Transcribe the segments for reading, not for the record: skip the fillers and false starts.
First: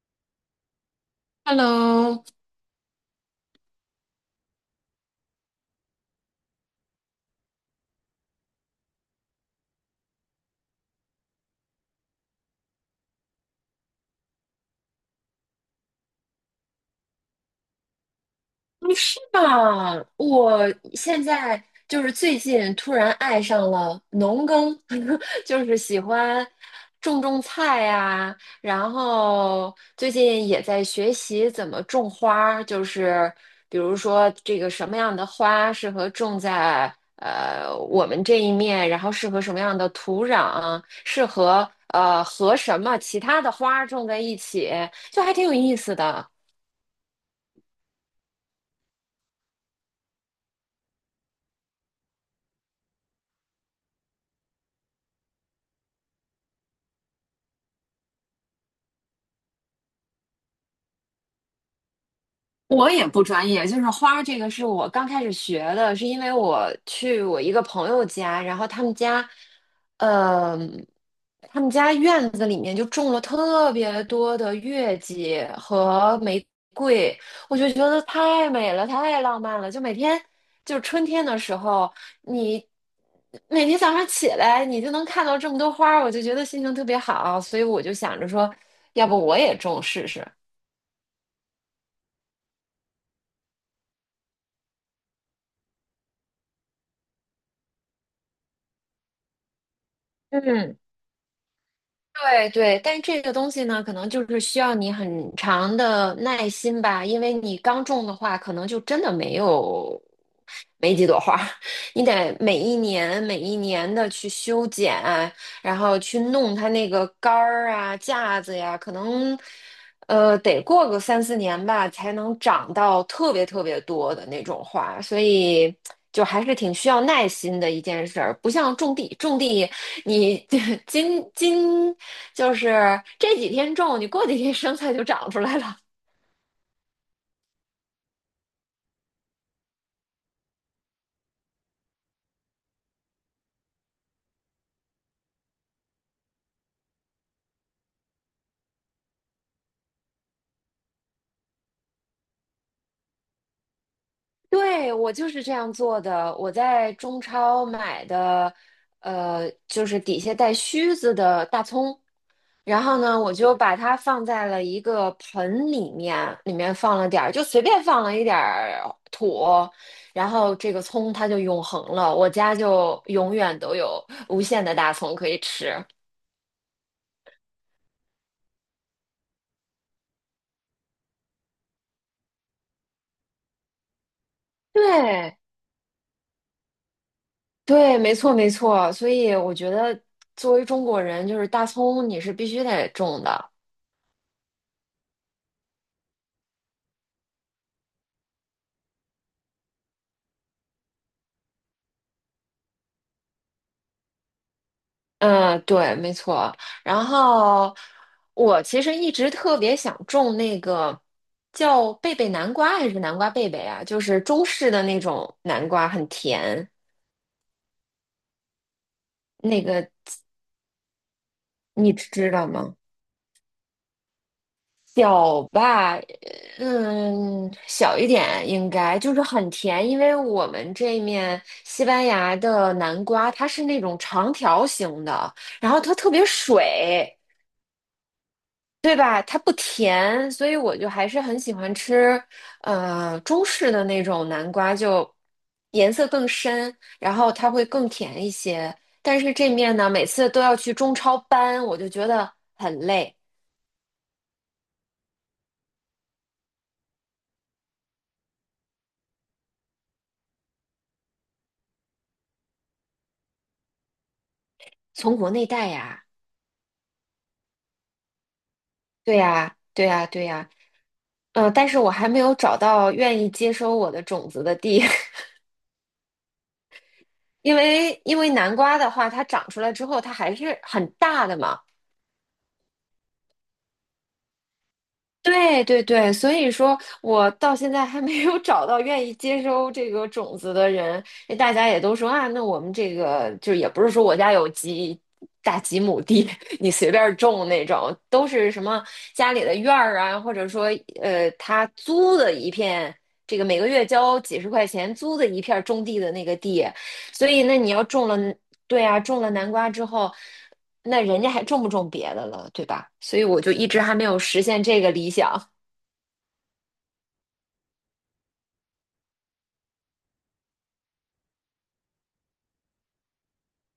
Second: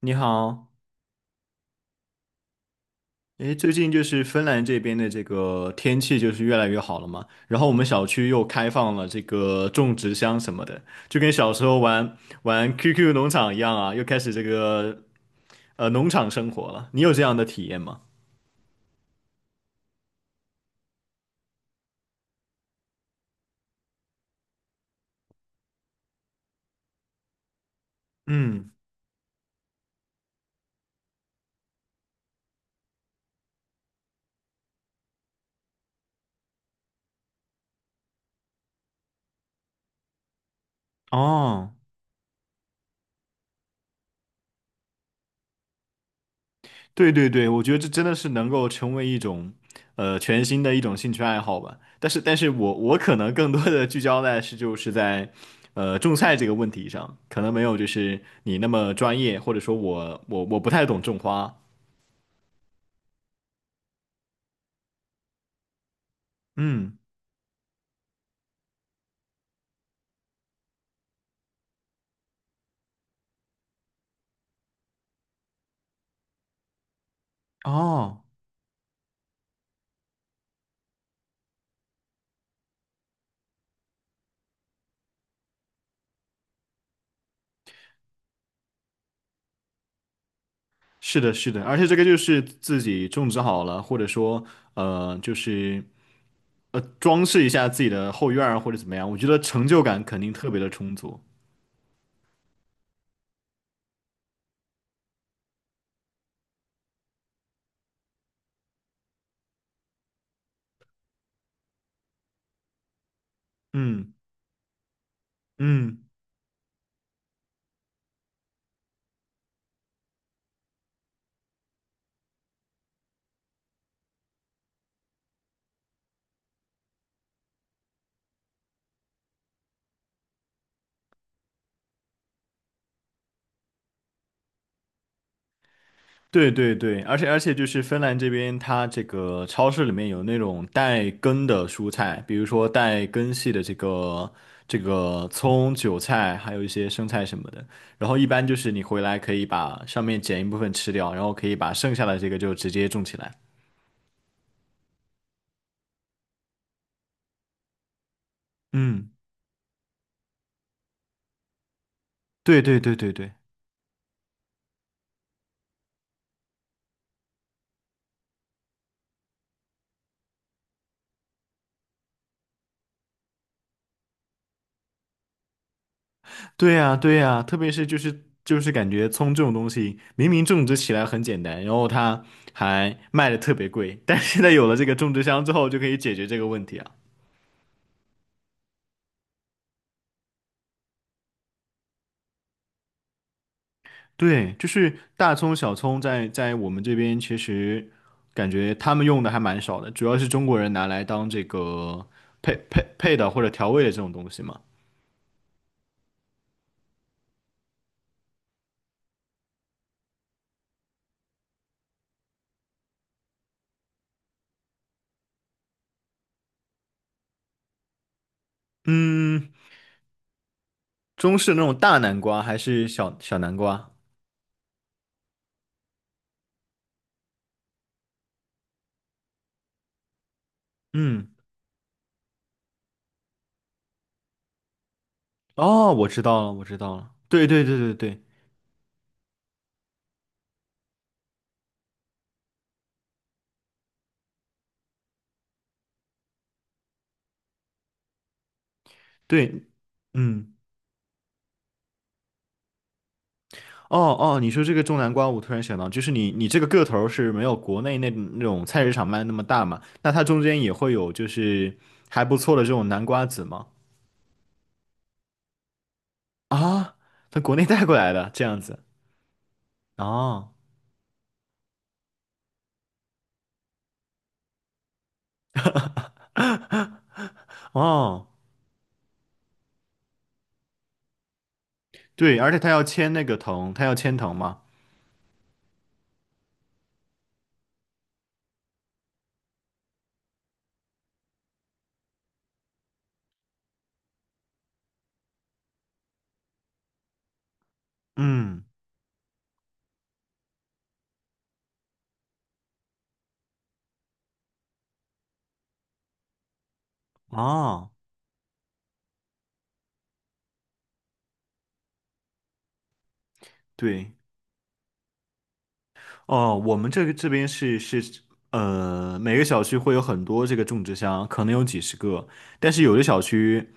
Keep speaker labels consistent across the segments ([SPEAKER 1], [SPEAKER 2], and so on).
[SPEAKER 1] 你好。
[SPEAKER 2] Hello。
[SPEAKER 1] 最近就是芬兰这边的这个天气就是越来越好了嘛，然后我们小区又开放了这个种植箱什么的，就跟小时候玩 QQ 农场一样啊，又开始这个农场生活了。你有这样的体验吗？
[SPEAKER 2] 嗯，是吧？我现在就是最近突然爱上了农耕，就是喜欢种种菜呀、
[SPEAKER 1] 嗯。
[SPEAKER 2] 然后最近也在学习怎么种花儿，就是比如说这个什么样的花适合种在我们这一面，然后适合什么样的土壤，适合
[SPEAKER 1] 哦，
[SPEAKER 2] 和什么其他的花儿种在一起，就还挺有意思的。
[SPEAKER 1] 对对对，我觉得这真的是能够成为一种，呃，全新的一种兴趣爱好吧。但是我可能更多的聚焦在是就是在，呃，种菜这个问题上，可能没有就是你那么专业，或者说我不太懂种花。
[SPEAKER 2] 我也不专业，就是花儿这个是我刚开始学的，是因为我
[SPEAKER 1] 嗯。
[SPEAKER 2] 去我一个朋友家，然后呃，他们家院子里面就种了特别多的月季和玫瑰，我就觉得
[SPEAKER 1] 哦，
[SPEAKER 2] 太美了，太浪漫了，就每天就是春天的时候，你每天早上起来你就能看到这么多花儿，我就觉得心情特别好，所以我就想着说，要不我也种试试。
[SPEAKER 1] 是的，是的，而且这个就是自己种植好了，或者说呃，就是装饰一下自己的后院儿或者怎么样，我觉得成就感肯定特别的
[SPEAKER 2] 嗯。
[SPEAKER 1] 充足。
[SPEAKER 2] 对对，但这个东西呢，可能就是需要你很长的耐心吧，因为你刚种的话，可能就真的没有。没几朵花儿，你得每一年每一年的
[SPEAKER 1] 嗯
[SPEAKER 2] 去修剪，然后
[SPEAKER 1] 嗯。
[SPEAKER 2] 去弄它那个杆儿啊、架子呀，可能得过个3、4年吧，才能长到特别特别多的那种花，所以就还是挺需要耐心的一件事儿，不像种地，种地你 今今就是这几天种，你过几天生菜就长出来了。
[SPEAKER 1] 对对对，而且就是芬兰这边，它这个超市里面有那种带根的蔬菜，比如说带根系的这个葱、韭菜，还有一些生菜什么的。然后一般就是你回来可以把上面剪一部分吃掉，然后可以把剩下的这个就直接种起来。
[SPEAKER 2] 对，我就是这样做的。我在中超买的，
[SPEAKER 1] 嗯，
[SPEAKER 2] 就是底下带须子的大葱，
[SPEAKER 1] 对对
[SPEAKER 2] 然
[SPEAKER 1] 对
[SPEAKER 2] 后
[SPEAKER 1] 对
[SPEAKER 2] 呢，我
[SPEAKER 1] 对。
[SPEAKER 2] 就把它放在了一个盆里面，里面放了点儿，就随便放了一点儿土，然后这个葱它就永恒了，我家就永远都有无限的大葱可以吃。
[SPEAKER 1] 对呀对呀，特别是就是感觉葱这种东西，明明种植起来很简单，然后它还卖的特别贵，但是现在有了这个种植
[SPEAKER 2] 对
[SPEAKER 1] 箱之后，就可以解决这个问题啊。
[SPEAKER 2] 对，没错没错。所以我觉得，作为中国人，就是大葱你是必须得种的。
[SPEAKER 1] 对，就是大葱、小葱在我们这边，其实感觉他们用的还蛮少的，主要是中国人拿来当这个配的或者调味的这种东西嘛。
[SPEAKER 2] 嗯，对，没错。然后我其实一直特别想种那个叫贝贝南瓜还是南瓜贝贝啊，就是中式的那种南瓜，很甜。
[SPEAKER 1] 嗯。
[SPEAKER 2] 那个
[SPEAKER 1] 中式那种
[SPEAKER 2] 你
[SPEAKER 1] 大南
[SPEAKER 2] 知
[SPEAKER 1] 瓜
[SPEAKER 2] 道
[SPEAKER 1] 还
[SPEAKER 2] 吗？
[SPEAKER 1] 是小小南瓜？
[SPEAKER 2] 小吧，嗯，小一点应该就是很甜，因为我们这
[SPEAKER 1] 嗯，
[SPEAKER 2] 面西班牙的南瓜它是那种长条形的，然后
[SPEAKER 1] 哦，
[SPEAKER 2] 它
[SPEAKER 1] 我
[SPEAKER 2] 特
[SPEAKER 1] 知
[SPEAKER 2] 别
[SPEAKER 1] 道了，我知道了。
[SPEAKER 2] 水。
[SPEAKER 1] 对对对对对
[SPEAKER 2] 对吧？它不甜，所以我就还是很喜欢吃，中式的那种南瓜，就颜色更深，然后它会更甜一些。但是这
[SPEAKER 1] 对。
[SPEAKER 2] 面呢，每次都
[SPEAKER 1] 嗯，
[SPEAKER 2] 要去中超搬，我就觉得很累。
[SPEAKER 1] 哦哦，你说这个种南瓜，我突然想到，就是你这个个头儿是没有国内那种菜市场卖的那么大嘛？那它中间也会有就是还不错的这种南瓜籽吗？
[SPEAKER 2] 从国内带呀，
[SPEAKER 1] 啊，从国内带过来的这样子。
[SPEAKER 2] 对呀，对呀，对呀，
[SPEAKER 1] 哦
[SPEAKER 2] 但是我还没有找到愿意接收我的种子的地，因为因
[SPEAKER 1] 哦。
[SPEAKER 2] 为南瓜的话，它长出来之后，它还是很大的嘛。
[SPEAKER 1] 对，而且他要签那个藤，他要签藤嘛。
[SPEAKER 2] 对对对，所以说我到现在还没有找到愿意接收这个种子的人，因为大家也都说啊，那我们这个就也不是说我家有几大几亩地，你随便种那种，都是什
[SPEAKER 1] 嗯，
[SPEAKER 2] 么家里的院儿啊，或者说他租的一片，这个每个月交几十块钱租的一片种地的那个地，所以那你要
[SPEAKER 1] 哦，
[SPEAKER 2] 种了，对啊，种了南瓜之后。那人家还种不种别的了，对吧？所以我就一直还没
[SPEAKER 1] 对。
[SPEAKER 2] 有实现这个理想。
[SPEAKER 1] 哦，我们这个这边是呃，每个小区会有很多这个种植箱，可能有几十个，但是有的小区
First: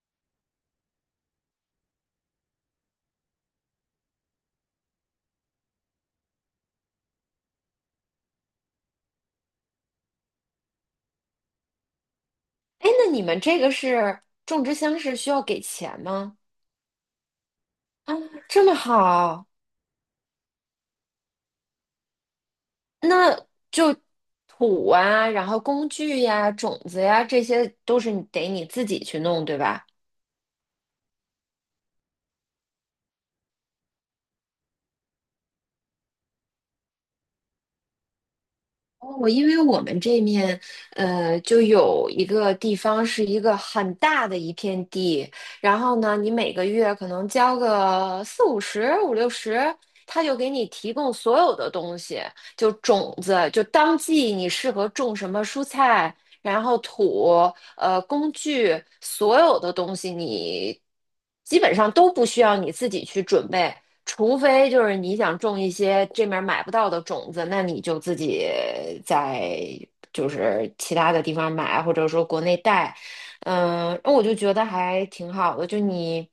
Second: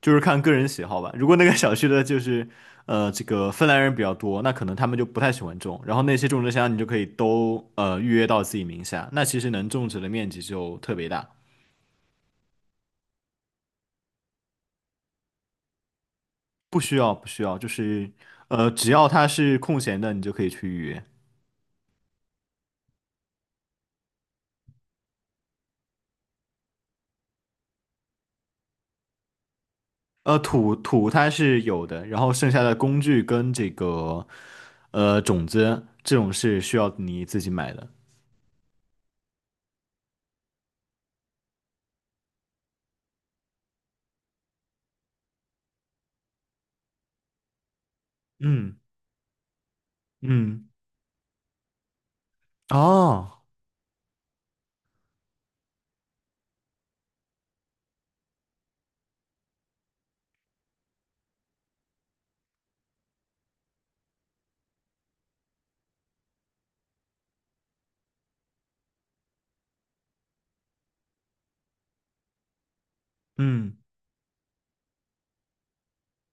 [SPEAKER 1] 就是看个人喜好吧。如果那个小区的就是这个芬兰人比较多，那可能他们就不太喜欢种，然后那些种植箱你就可以都预约到自己名下，那其实能种植的面积就特别大。
[SPEAKER 2] 哎，那你们这个是种植箱是需要给钱吗？
[SPEAKER 1] 不需要，不需要，就是，
[SPEAKER 2] 啊，这么
[SPEAKER 1] 只要它
[SPEAKER 2] 好，
[SPEAKER 1] 是空闲的，你就可以去预约。
[SPEAKER 2] 那就土啊，然后工具呀、种子呀，这些都是你得你自己去弄，对吧？
[SPEAKER 1] 土它是有的，然后剩下的工具跟这个种子这种是需要你自己买的。
[SPEAKER 2] 哦，因为我们这面，就有一个地方是一个很大的一片地，然后呢，你每个月可能交个四五
[SPEAKER 1] 嗯
[SPEAKER 2] 十、五六十，他就给你
[SPEAKER 1] 嗯，
[SPEAKER 2] 提供所有的东西，就种子，
[SPEAKER 1] 哦，
[SPEAKER 2] 就当季你适合种什么蔬菜，然后土、工具，所有的东西你基本上都不需要你自己去准备，除非就是你想种一些这面买不到的种子，那你就自己在就是其他的地方买，或者说国内带。
[SPEAKER 1] 嗯，
[SPEAKER 2] 嗯，我就觉得还挺好的，就你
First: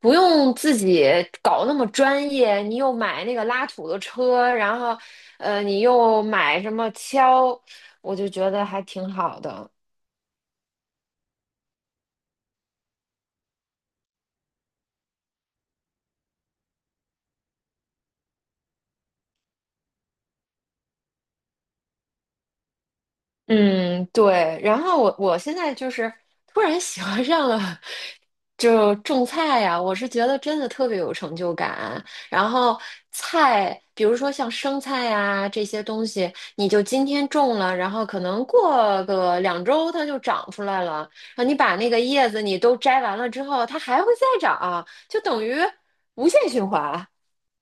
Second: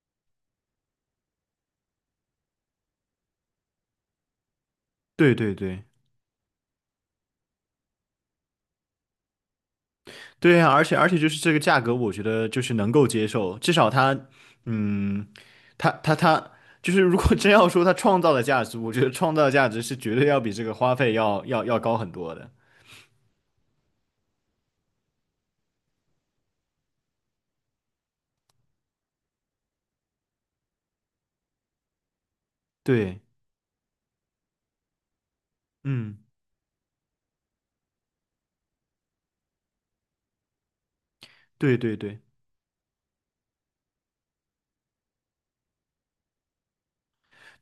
[SPEAKER 2] 不用自己搞那么专业，你又买那个拉土的车，然后
[SPEAKER 1] 对对
[SPEAKER 2] 你
[SPEAKER 1] 对。
[SPEAKER 2] 又买什么锹。我就觉得还挺好的。
[SPEAKER 1] 对呀，而且就是这个价格，我觉得就是能够接受，至少它嗯，它就是如果 真要说它创造的价值，我觉得创造的价值是绝对要比这个花费要高很多的。
[SPEAKER 2] 嗯，对。然后我现在就是突然喜欢上了，就种菜呀、我是觉得真的特别有成就感。然后
[SPEAKER 1] 对。
[SPEAKER 2] 菜，比如说像生菜呀、这些东
[SPEAKER 1] 嗯。
[SPEAKER 2] 西，你就今天种了，然后可能过个2周它就长出来了。然后你
[SPEAKER 1] 对
[SPEAKER 2] 把那
[SPEAKER 1] 对
[SPEAKER 2] 个
[SPEAKER 1] 对。
[SPEAKER 2] 叶子你都摘完了之后，它还会再长，就等于无限循环。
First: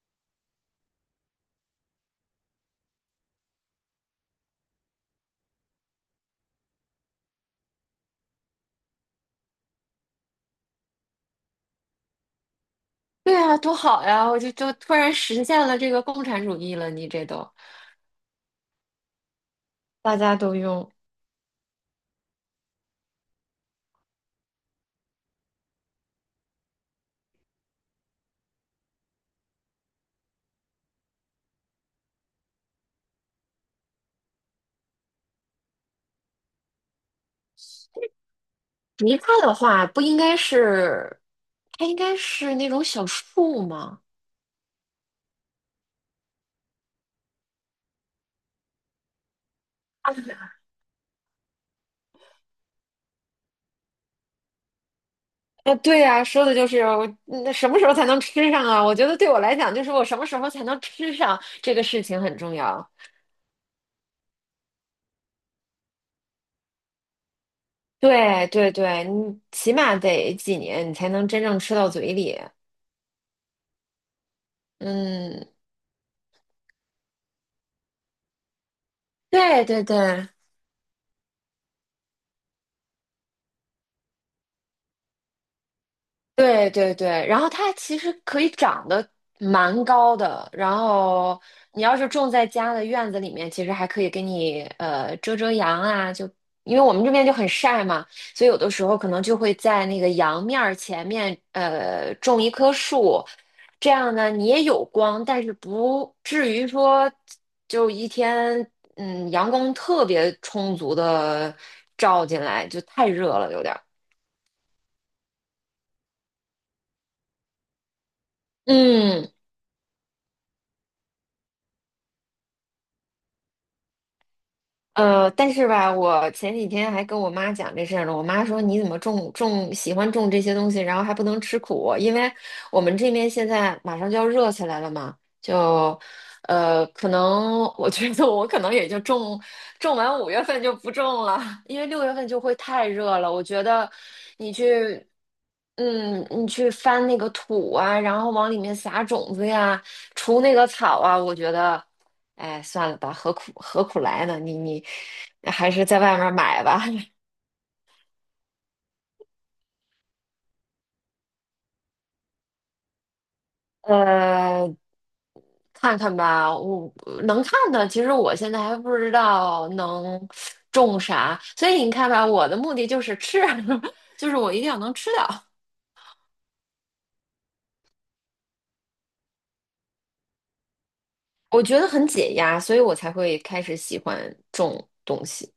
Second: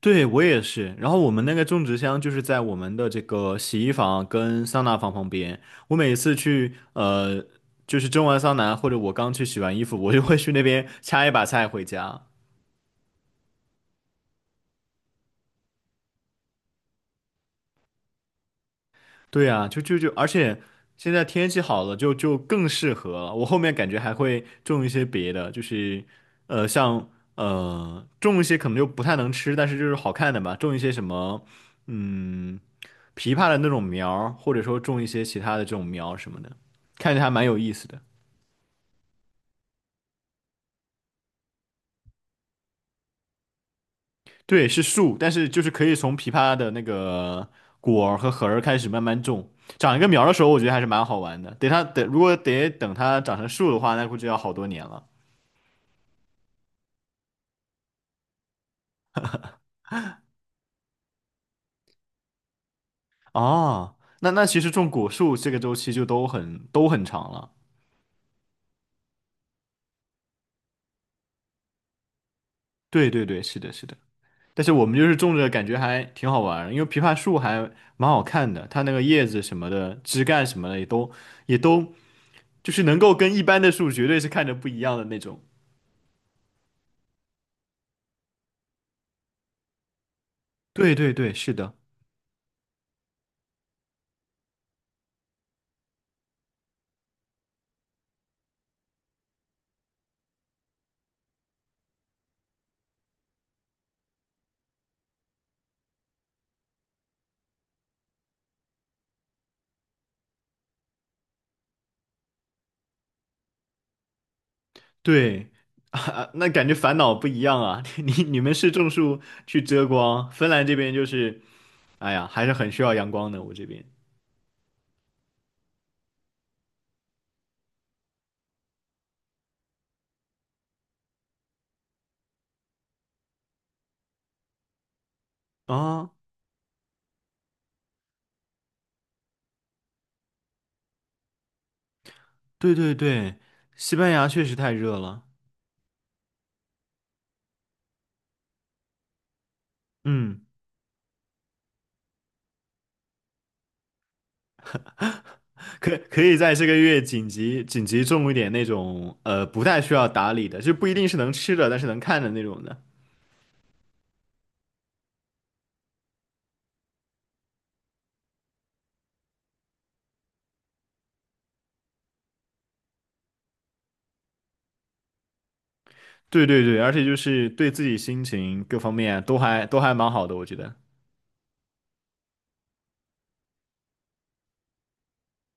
[SPEAKER 1] 对我也是。然后我们那个种植箱就是在我们的这个洗衣房跟桑拿房旁边。我每次去，就是蒸完桑拿或者我刚去洗完衣服，我就会去那边掐一把菜回家。
[SPEAKER 2] 对啊，多好呀！我就突然实现了这个共产主义了，你这都。
[SPEAKER 1] 对啊，就，
[SPEAKER 2] 大
[SPEAKER 1] 而
[SPEAKER 2] 家都
[SPEAKER 1] 且
[SPEAKER 2] 用。
[SPEAKER 1] 现在天气好了就，就更适合了。我后面感觉还会种一些别的，就是像，种一些可能就不太能吃，但是就是好看的吧，种一些什么嗯，枇杷的那种苗儿或者说种一些其他的这种苗什么的，看着还蛮有意思的。
[SPEAKER 2] 梨花的话，不应该是，它应该是那种小树吗？
[SPEAKER 1] 对，是树，但是就是可以从枇杷的那个果儿和核儿开始慢慢种，长一个苗儿的时候，我觉得还是蛮好玩的。等它等，如果得等它长成树的话，那估计要好多年了。
[SPEAKER 2] 啊，对呀，说的就是我那什么时候才能吃上啊？我觉得对我来讲，就是我什么时候才能吃上这个事情很重要。
[SPEAKER 1] 哦，那那其实种果树这个周期就都很长了。
[SPEAKER 2] 对对对，你起码得几年，你才能真正吃到嘴里。
[SPEAKER 1] 对对对，是的，是的。但是我们就是种
[SPEAKER 2] 嗯，
[SPEAKER 1] 着，感觉还挺好玩儿因为枇杷树还蛮好看的，它那个叶子什
[SPEAKER 2] 对
[SPEAKER 1] 么
[SPEAKER 2] 对
[SPEAKER 1] 的、枝
[SPEAKER 2] 对，
[SPEAKER 1] 干什么的也都就是能够跟一般的树绝对是看着不一样的那种。
[SPEAKER 2] 对对对，然后它其实可以长得蛮高的，然
[SPEAKER 1] 对对对，
[SPEAKER 2] 后
[SPEAKER 1] 是的，
[SPEAKER 2] 你要是种在家的院子里面，其实还可以给你遮遮阳啊，就因为我们这边就很晒嘛，所以有的时候可能就会在那个阳面儿前面种一棵树，这样呢你也有光，但是不至于说就一天阳光特别充足的照进来，就太热了有点儿，
[SPEAKER 1] 对 啊，那感觉烦恼不一样啊。你们是种树
[SPEAKER 2] 嗯
[SPEAKER 1] 去遮光，芬兰这边就是，哎呀，还是很需要阳光的。我这边
[SPEAKER 2] 但是吧，我前几天还跟我妈讲这事儿呢。我妈说："你怎么种喜欢种这些东西，然后还不能吃苦？因为我们这边现在马上就要热起来了嘛，
[SPEAKER 1] 啊。
[SPEAKER 2] 就
[SPEAKER 1] 哦。
[SPEAKER 2] 可能我觉得我可能也就种完5月份就不种了，因为6月份就会
[SPEAKER 1] 对
[SPEAKER 2] 太
[SPEAKER 1] 对
[SPEAKER 2] 热了。
[SPEAKER 1] 对，
[SPEAKER 2] 我觉得
[SPEAKER 1] 西班牙确
[SPEAKER 2] 你
[SPEAKER 1] 实太热
[SPEAKER 2] 去
[SPEAKER 1] 了。
[SPEAKER 2] 你去翻那个土啊，然后往里面撒种子呀，除
[SPEAKER 1] 嗯，
[SPEAKER 2] 那个草啊，我觉得，哎，算了吧，何苦何苦来呢？你还是
[SPEAKER 1] 可
[SPEAKER 2] 在外
[SPEAKER 1] 可
[SPEAKER 2] 面
[SPEAKER 1] 以在
[SPEAKER 2] 买
[SPEAKER 1] 这个
[SPEAKER 2] 吧。
[SPEAKER 1] 月紧 急紧急种一点那种不太需要打理的，就不一定是能吃的，但是能看的那种的。
[SPEAKER 2] 呃，看看吧，我能看的，其实我现在还不知道能种啥，所以你看吧，我的目的就是吃，就是我一定要能吃到，
[SPEAKER 1] 对对对，而且就是对自己心情各方面都还蛮好的，我觉得。
[SPEAKER 2] 我觉得很解压，所以我才会开始喜欢种东西，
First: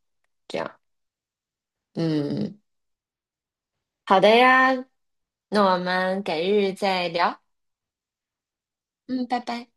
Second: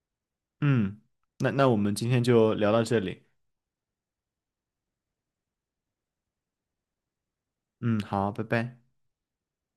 [SPEAKER 2] 这样，
[SPEAKER 1] 嗯，那我们今天就
[SPEAKER 2] 嗯。
[SPEAKER 1] 聊到这里。
[SPEAKER 2] 好的呀，那我们改日再聊。
[SPEAKER 1] 嗯，好，拜拜。
[SPEAKER 2] 嗯，拜拜。